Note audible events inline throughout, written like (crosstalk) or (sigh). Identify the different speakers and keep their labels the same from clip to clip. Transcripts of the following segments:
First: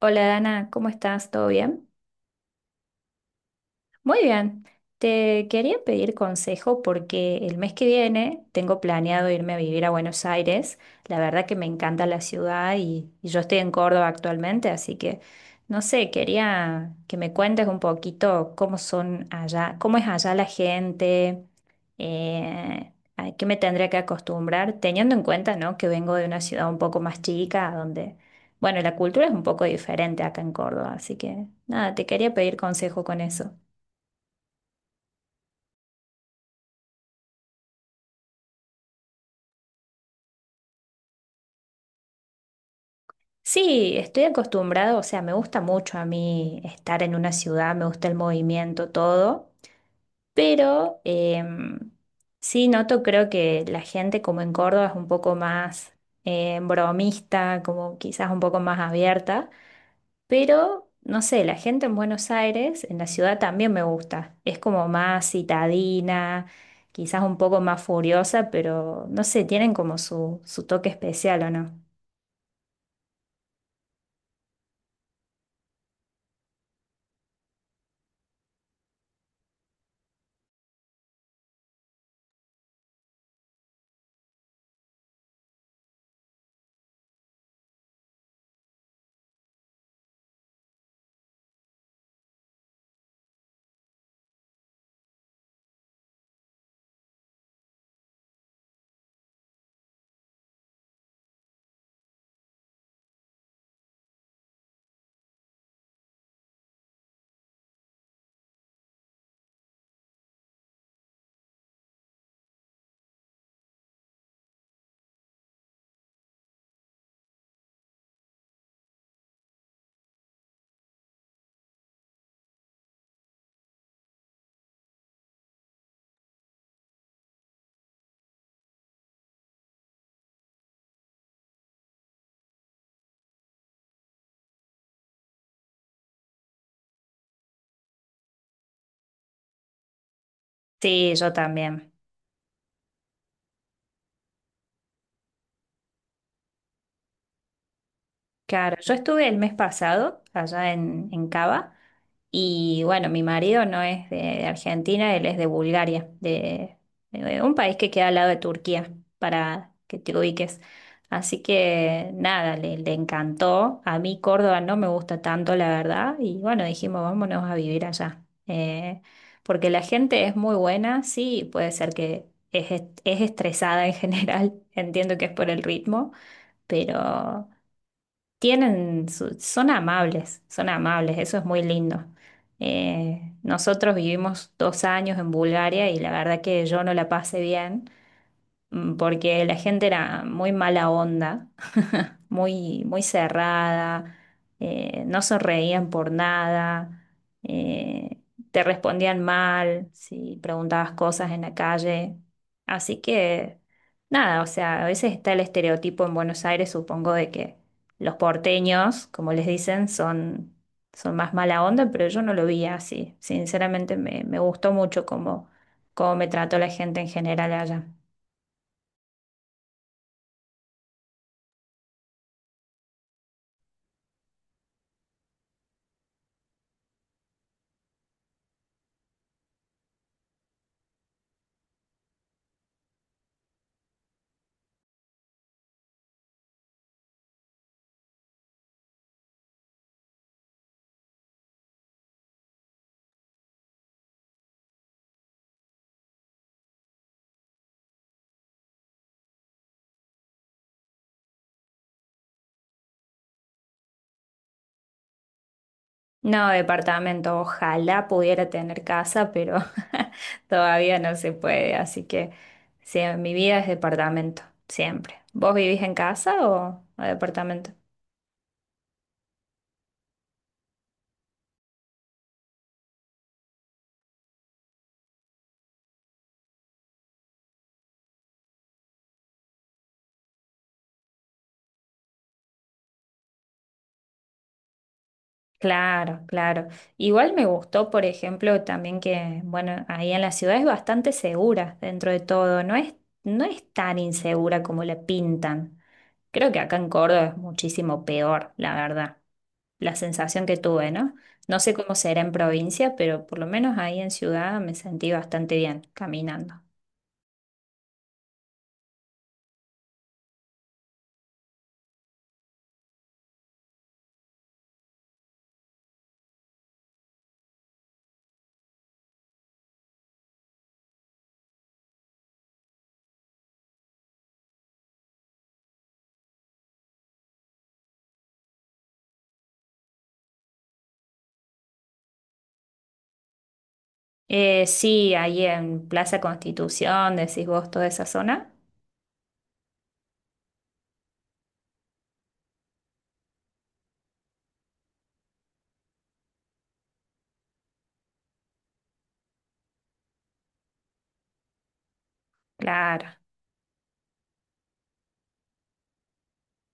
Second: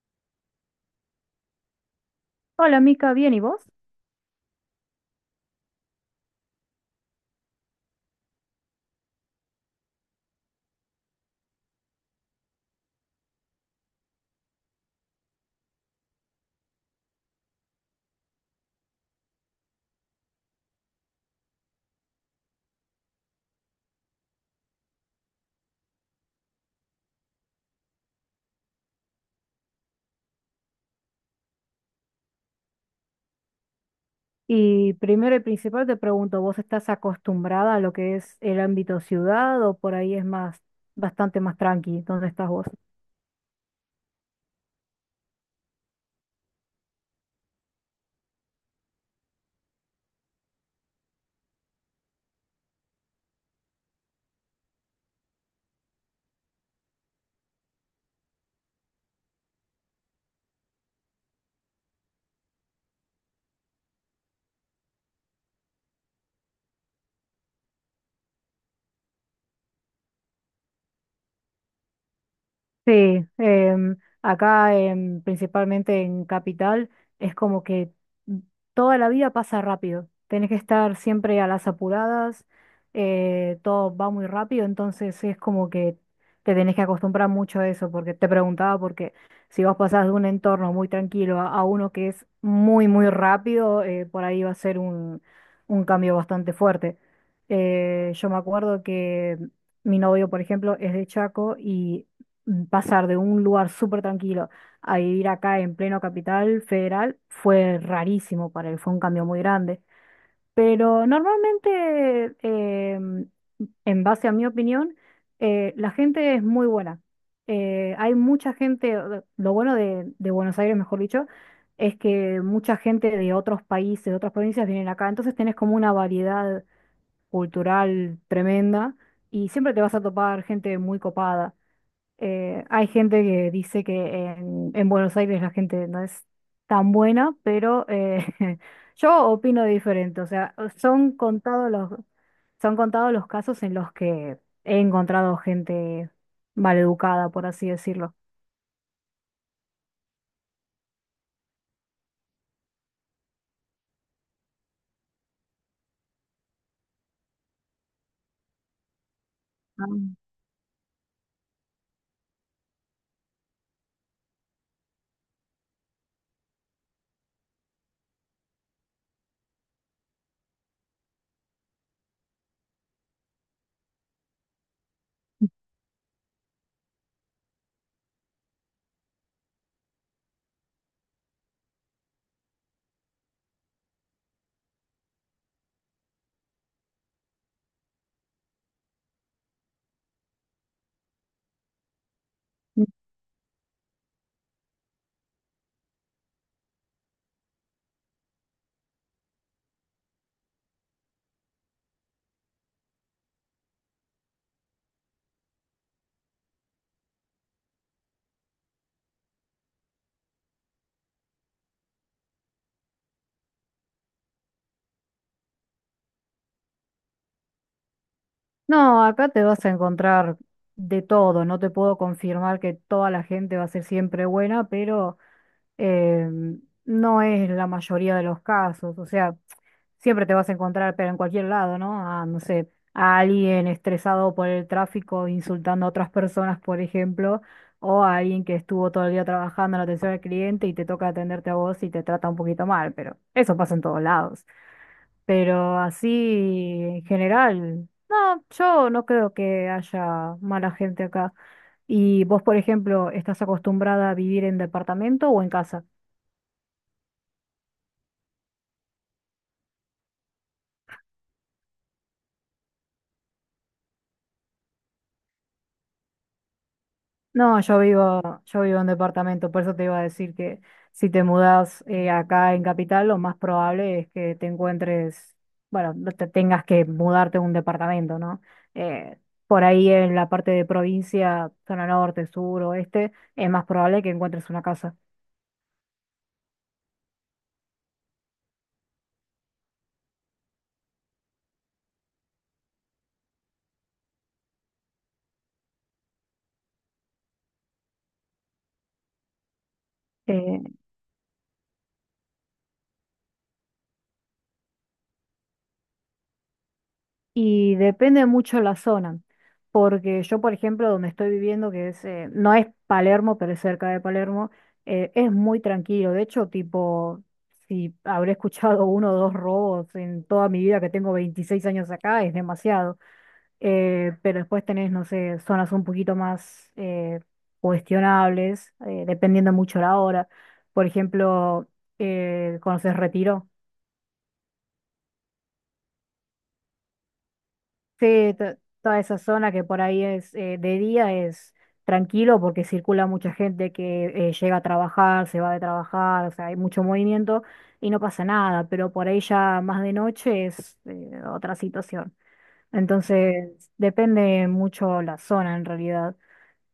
Speaker 1: Hola Dana, ¿cómo estás? ¿Todo bien?
Speaker 2: Hola, Mica, bien, ¿y vos?
Speaker 1: Muy bien, te quería pedir consejo porque el mes que viene tengo planeado irme a vivir a Buenos Aires. La verdad que me encanta la ciudad y yo estoy en Córdoba actualmente, así que no sé, quería que me cuentes un poquito cómo son allá, cómo es allá la gente, a qué me tendría que acostumbrar, teniendo en cuenta, ¿no? que vengo de una ciudad un poco más chica, donde, bueno, la cultura es un poco diferente acá en Córdoba, así que nada, te quería pedir consejo con eso.
Speaker 2: Y primero y principal te pregunto, ¿vos estás acostumbrada a lo que es el ámbito ciudad o por ahí es más, bastante más tranqui? ¿Dónde estás vos?
Speaker 1: Sí, estoy acostumbrado, o sea, me gusta mucho a mí estar en una ciudad, me gusta el movimiento, todo, pero sí noto, creo que la gente como en Córdoba es un poco más bromista, como quizás un poco más abierta, pero no sé, la gente en Buenos Aires, en la ciudad también me gusta, es como más citadina, quizás un poco más furiosa, pero no sé, tienen como su toque especial, ¿o no?
Speaker 2: Sí. Acá principalmente en Capital es como que toda la vida pasa rápido. Tenés que estar siempre a las apuradas, todo va muy rápido, entonces es como que te tenés que acostumbrar mucho a eso, porque te preguntaba porque si vos pasás de un entorno muy tranquilo a uno que es muy, muy rápido, por ahí va a ser un cambio bastante fuerte. Yo me acuerdo que mi novio, por ejemplo, es de Chaco y pasar de un lugar súper tranquilo a vivir acá en pleno capital federal fue rarísimo para él, fue un cambio muy grande. Pero normalmente, en base a mi opinión, la gente es muy buena. Hay mucha gente, lo bueno de Buenos Aires, mejor dicho, es que mucha gente de otros países, de otras provincias vienen acá, entonces tenés como una variedad cultural tremenda y siempre te vas a topar gente muy copada. Hay gente que dice que en Buenos Aires la gente no es tan buena, pero (laughs) yo opino diferente. O sea,
Speaker 1: Sí, yo también.
Speaker 2: son contados los casos en los que he encontrado gente maleducada, por así decirlo.
Speaker 1: Claro, yo estuve el mes pasado allá en Cava y bueno, mi marido no es de Argentina, él es de Bulgaria, de un país que queda al lado de Turquía, para que
Speaker 2: Ah.
Speaker 1: te ubiques. Así que nada, le encantó. A mí Córdoba no me gusta tanto, la verdad, y bueno, dijimos, vámonos a vivir allá. Porque la gente es muy buena, sí, puede ser que es estresada en general, (laughs) entiendo que es por el ritmo, pero... Son amables, son amables, eso es muy lindo. Nosotros vivimos 2 años en Bulgaria y la verdad que yo no la pasé bien porque la gente era muy mala onda, muy, muy cerrada, no sonreían por nada, eh, te respondían mal si preguntabas cosas en la calle. Así que, nada, o sea, a veces está el estereotipo en Buenos Aires, supongo, de que los porteños, como les dicen, son, son más mala onda, pero yo no lo vi así. Sinceramente, me gustó mucho cómo, cómo me trató la gente en general allá.
Speaker 2: No, acá te vas a encontrar de todo. No te puedo confirmar que toda la gente va a ser siempre buena, pero no es la mayoría de los casos, o sea, siempre te vas a encontrar, pero en cualquier lado, ¿no? A, no sé, a alguien estresado por el tráfico insultando a otras personas, por ejemplo, o a alguien que estuvo todo el día trabajando en la atención al cliente y te toca atenderte a vos y te trata un poquito mal, pero eso pasa en todos lados. Pero así, en general, no, yo no creo que haya mala gente acá. ¿Y vos, por ejemplo, estás acostumbrada a vivir en departamento o en casa?
Speaker 1: No, departamento. Ojalá pudiera tener casa, pero (laughs) todavía no se puede. Así que sí, mi vida es departamento, siempre. ¿Vos vivís en casa o
Speaker 2: No,
Speaker 1: departamento?
Speaker 2: yo vivo en departamento, por eso te iba a decir que si te mudas acá en Capital, lo más probable es que te encuentres, bueno, no te tengas que mudarte a un departamento, ¿no? Eh, por ahí en la parte de provincia, zona norte, sur, oeste, es más probable que encuentres una casa.
Speaker 1: Claro, claro. Igual me gustó, por ejemplo, también que, bueno, ahí en la ciudad es bastante segura dentro de todo. No es, no es tan insegura como la pintan. Creo que acá en Córdoba es muchísimo peor, la verdad. La sensación que
Speaker 2: Eh,
Speaker 1: tuve, ¿no? No sé cómo será en provincia, pero por lo menos ahí en ciudad me sentí bastante bien caminando.
Speaker 2: Y depende mucho la zona, porque yo, por ejemplo, donde estoy viviendo, que es, no es Palermo, pero es cerca de Palermo, es muy tranquilo. De hecho, tipo, si habré escuchado (laughs) uno o dos robos en toda mi vida, que tengo 26 años acá, es demasiado. Pero después tenés, no sé, zonas un poquito más cuestionables, dependiendo mucho la hora. Por ejemplo, ¿conoces Retiro?
Speaker 1: Sí, ahí en Plaza Constitución, decís vos, toda esa
Speaker 2: Sí,
Speaker 1: zona.
Speaker 2: toda esa zona que por ahí es de día es tranquilo porque circula mucha gente que llega a trabajar, se va de trabajar, o sea, hay mucho movimiento y no pasa nada, pero por ahí ya más de noche es otra situación.
Speaker 1: Claro,
Speaker 2: Entonces, depende mucho la zona en realidad.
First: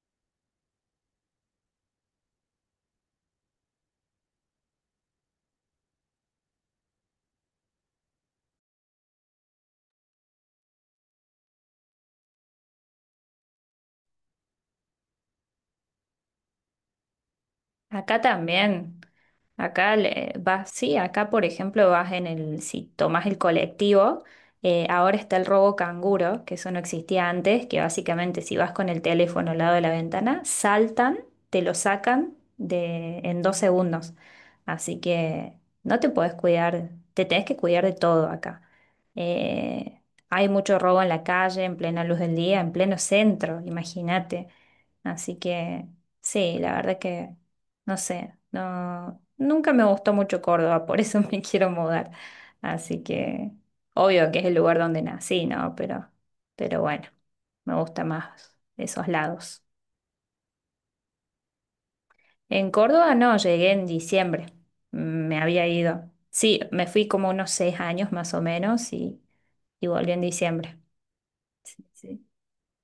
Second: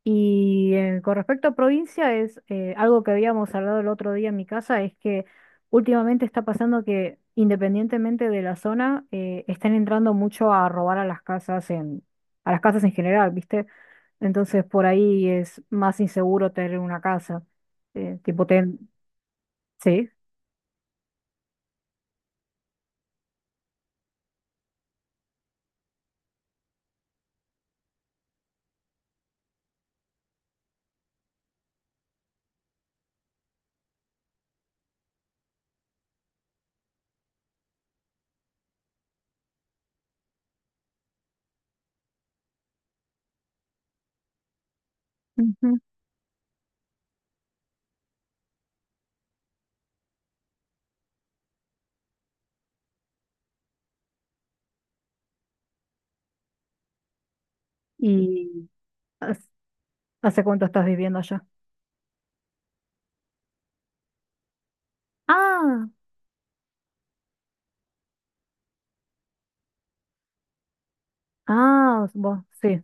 Speaker 2: Y con respecto a provincia, es algo que habíamos hablado el otro día en mi casa, es que últimamente está pasando que independientemente de la zona, están entrando mucho a robar a las casas a las casas en general, ¿viste? Entonces por ahí es más inseguro tener una casa. eh,
Speaker 1: acá
Speaker 2: tipo ten,
Speaker 1: también.
Speaker 2: sí.
Speaker 1: Vas, sí, acá por ejemplo vas en el, si tomas el colectivo, ahora está el robo canguro, que eso no existía antes, que básicamente si vas con el teléfono al lado de la ventana, saltan, te lo sacan de, en 2 segundos. Así que no te podés cuidar, te tenés que cuidar de todo acá. Eh, Hay mucho robo en la calle, en plena luz del día, en pleno centro, imagínate. Así
Speaker 2: Ujú.
Speaker 1: que sí, la verdad que no sé, no, nunca me gustó mucho Córdoba, por eso (laughs) me quiero mudar. Así que obvio que es el lugar donde nací, ¿no? Pero bueno, me gusta más
Speaker 2: ¿Y
Speaker 1: esos
Speaker 2: has-
Speaker 1: lados.
Speaker 2: hace cuánto estás viviendo allá?
Speaker 1: En Córdoba no, llegué en diciembre, me había
Speaker 2: Ah,
Speaker 1: ido. Sí, me fui como unos 6 años más o menos y volví en diciembre. Sí,
Speaker 2: ah,
Speaker 1: sí.
Speaker 2: vos, sí.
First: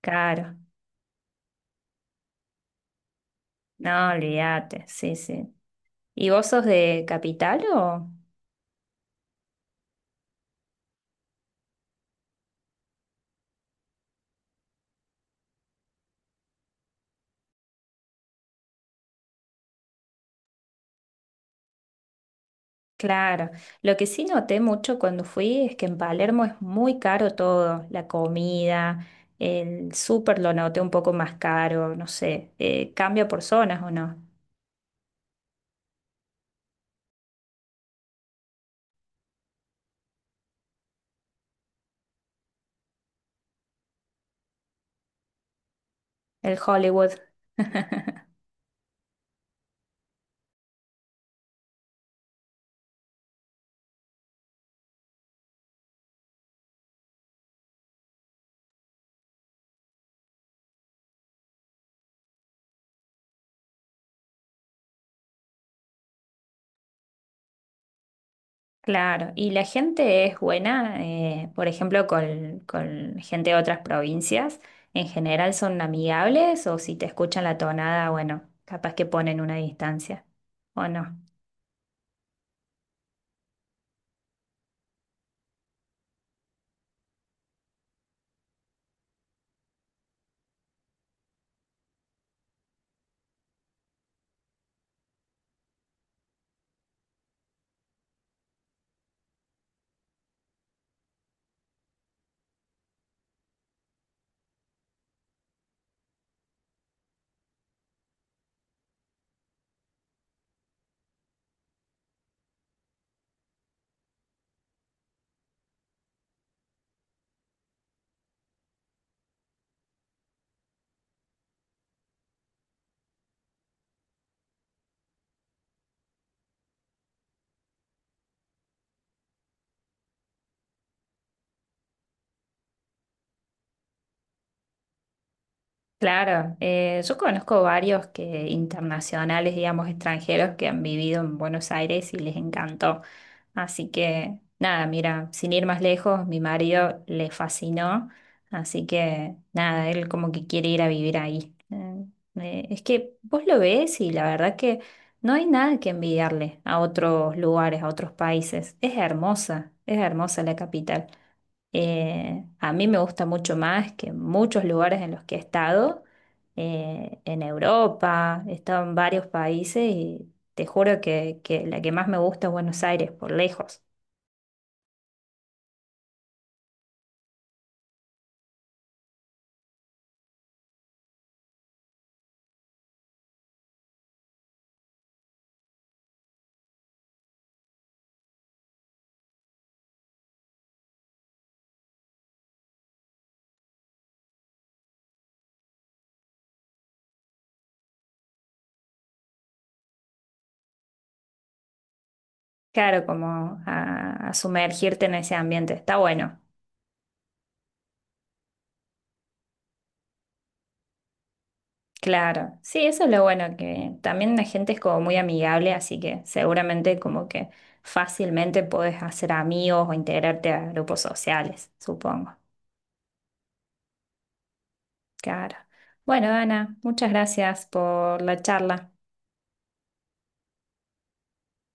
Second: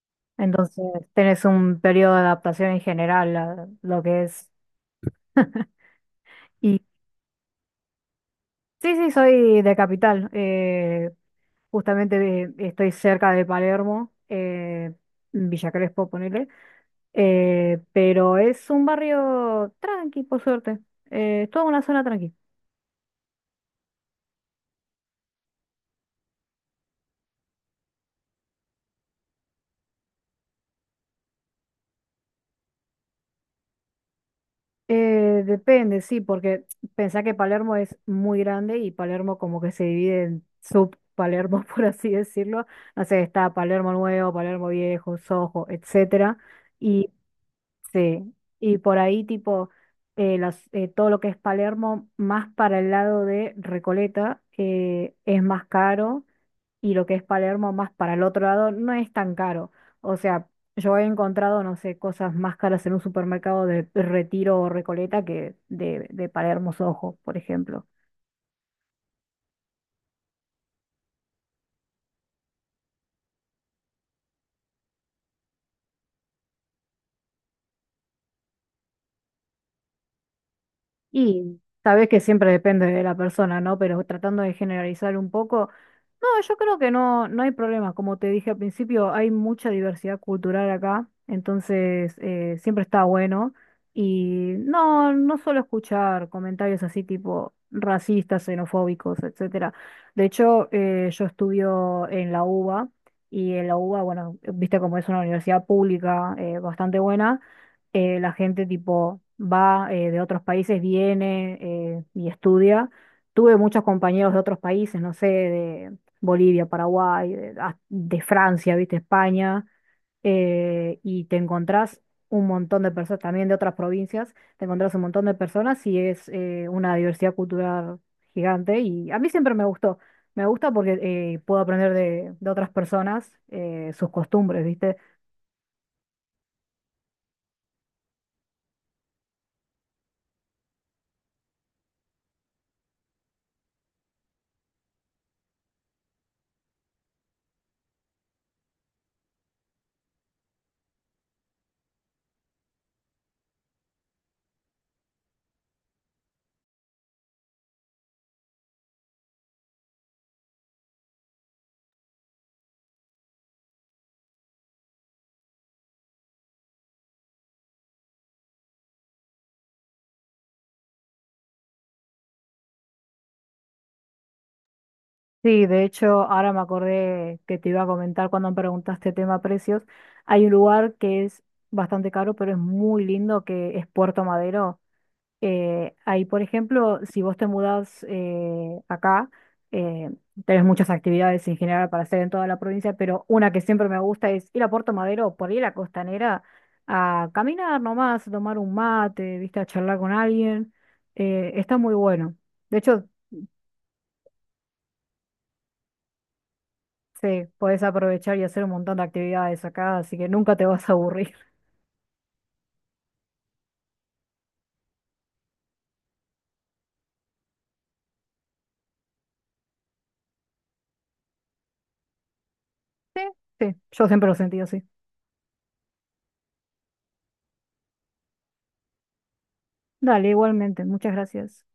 Speaker 1: Claro,
Speaker 2: Entonces tenés un periodo de adaptación en general a lo
Speaker 1: no,
Speaker 2: que es.
Speaker 1: olvídate, sí, sí. ¿Y vos sos
Speaker 2: Y
Speaker 1: de capital o...?
Speaker 2: sí, sí, soy de Capital. Justamente estoy cerca de Palermo, Villa Crespo, ponele. Pero es un barrio tranqui, por suerte. Es toda una zona tranqui.
Speaker 1: Claro, lo que sí noté mucho cuando fui es que en Palermo es muy caro todo, la comida, el súper lo noté un poco más caro, no sé, cambia por zonas o no,
Speaker 2: Depende, sí, porque pensá que Palermo es muy grande y Palermo como que se divide en sub-Palermo, (laughs) por así decirlo. No sé, está Palermo Nuevo, Palermo Viejo, Soho, etcétera.
Speaker 1: el Hollywood.
Speaker 2: Sí,
Speaker 1: (laughs)
Speaker 2: y por ahí tipo todo lo que es Palermo, más para el lado de Recoleta, es más caro y lo que es Palermo, más para el otro lado, no es tan caro. O sea, yo he encontrado, no sé, cosas más caras en un supermercado de Retiro o Recoleta que de Palermo Soho, por ejemplo.
Speaker 1: Claro, y la gente es buena, por ejemplo, con gente de otras provincias, en general son amigables o si te escuchan la tonada, bueno, capaz que ponen una distancia, ¿o no?
Speaker 2: Y sabés que siempre depende de la persona, ¿no? Pero tratando de generalizar un poco, no, yo creo que no, no hay problema. Como te dije al principio, hay mucha diversidad cultural acá, entonces siempre está bueno. Y no, no suelo escuchar comentarios así tipo racistas, xenofóbicos, etcétera. De hecho, yo estudio en la UBA y en la UBA, bueno, viste como es una universidad pública bastante buena, la gente tipo va de otros países, viene y estudia. Tuve muchos compañeros de otros países, no sé, de Bolivia, Paraguay, de, ah, de Francia, viste, España, y te encontrás un montón de personas, también de otras provincias, te encontrás un montón de personas y es una diversidad cultural gigante y a mí siempre me gustó. Me gusta porque puedo aprender de otras personas sus costumbres, ¿viste?
Speaker 1: Claro, yo conozco varios que internacionales, digamos, extranjeros que han vivido en Buenos Aires y les encantó. Así que nada, mira, sin ir más lejos, mi marido le fascinó, así que nada, él como que quiere ir a vivir ahí. Es que vos lo ves y la verdad que no hay nada que envidiarle a otros lugares, a otros países. Es hermosa la capital. A mí me gusta mucho más que muchos lugares en los que he estado, en Europa, he estado en varios países y te juro que la que más me gusta es Buenos Aires, por lejos.
Speaker 2: Sí, de hecho, ahora me acordé que te iba a comentar cuando me preguntaste tema precios. Hay un lugar que es bastante caro, pero es muy lindo, que es Puerto Madero. Ahí, por ejemplo, si vos te mudás acá, eh, tenés muchas actividades en general para hacer en toda la provincia, pero una que siempre me gusta es ir a Puerto Madero, por ahí a la costanera, a caminar nomás, a tomar un mate, viste, a charlar con alguien. Está muy bueno. De
Speaker 1: Claro,
Speaker 2: hecho,
Speaker 1: como a sumergirte en ese ambiente, está bueno.
Speaker 2: sí, puedes aprovechar y hacer un montón de actividades acá, así que nunca te vas a aburrir.
Speaker 1: Claro, sí, eso es lo bueno, que también la gente es como muy amigable, así que seguramente como que fácilmente podés hacer amigos o integrarte a grupos sociales, supongo.
Speaker 2: Sí, sí, yo siempre lo sentí así.
Speaker 1: Claro. Bueno, Ana, muchas gracias por la charla.
Speaker 2: Dale, igualmente, muchas gracias.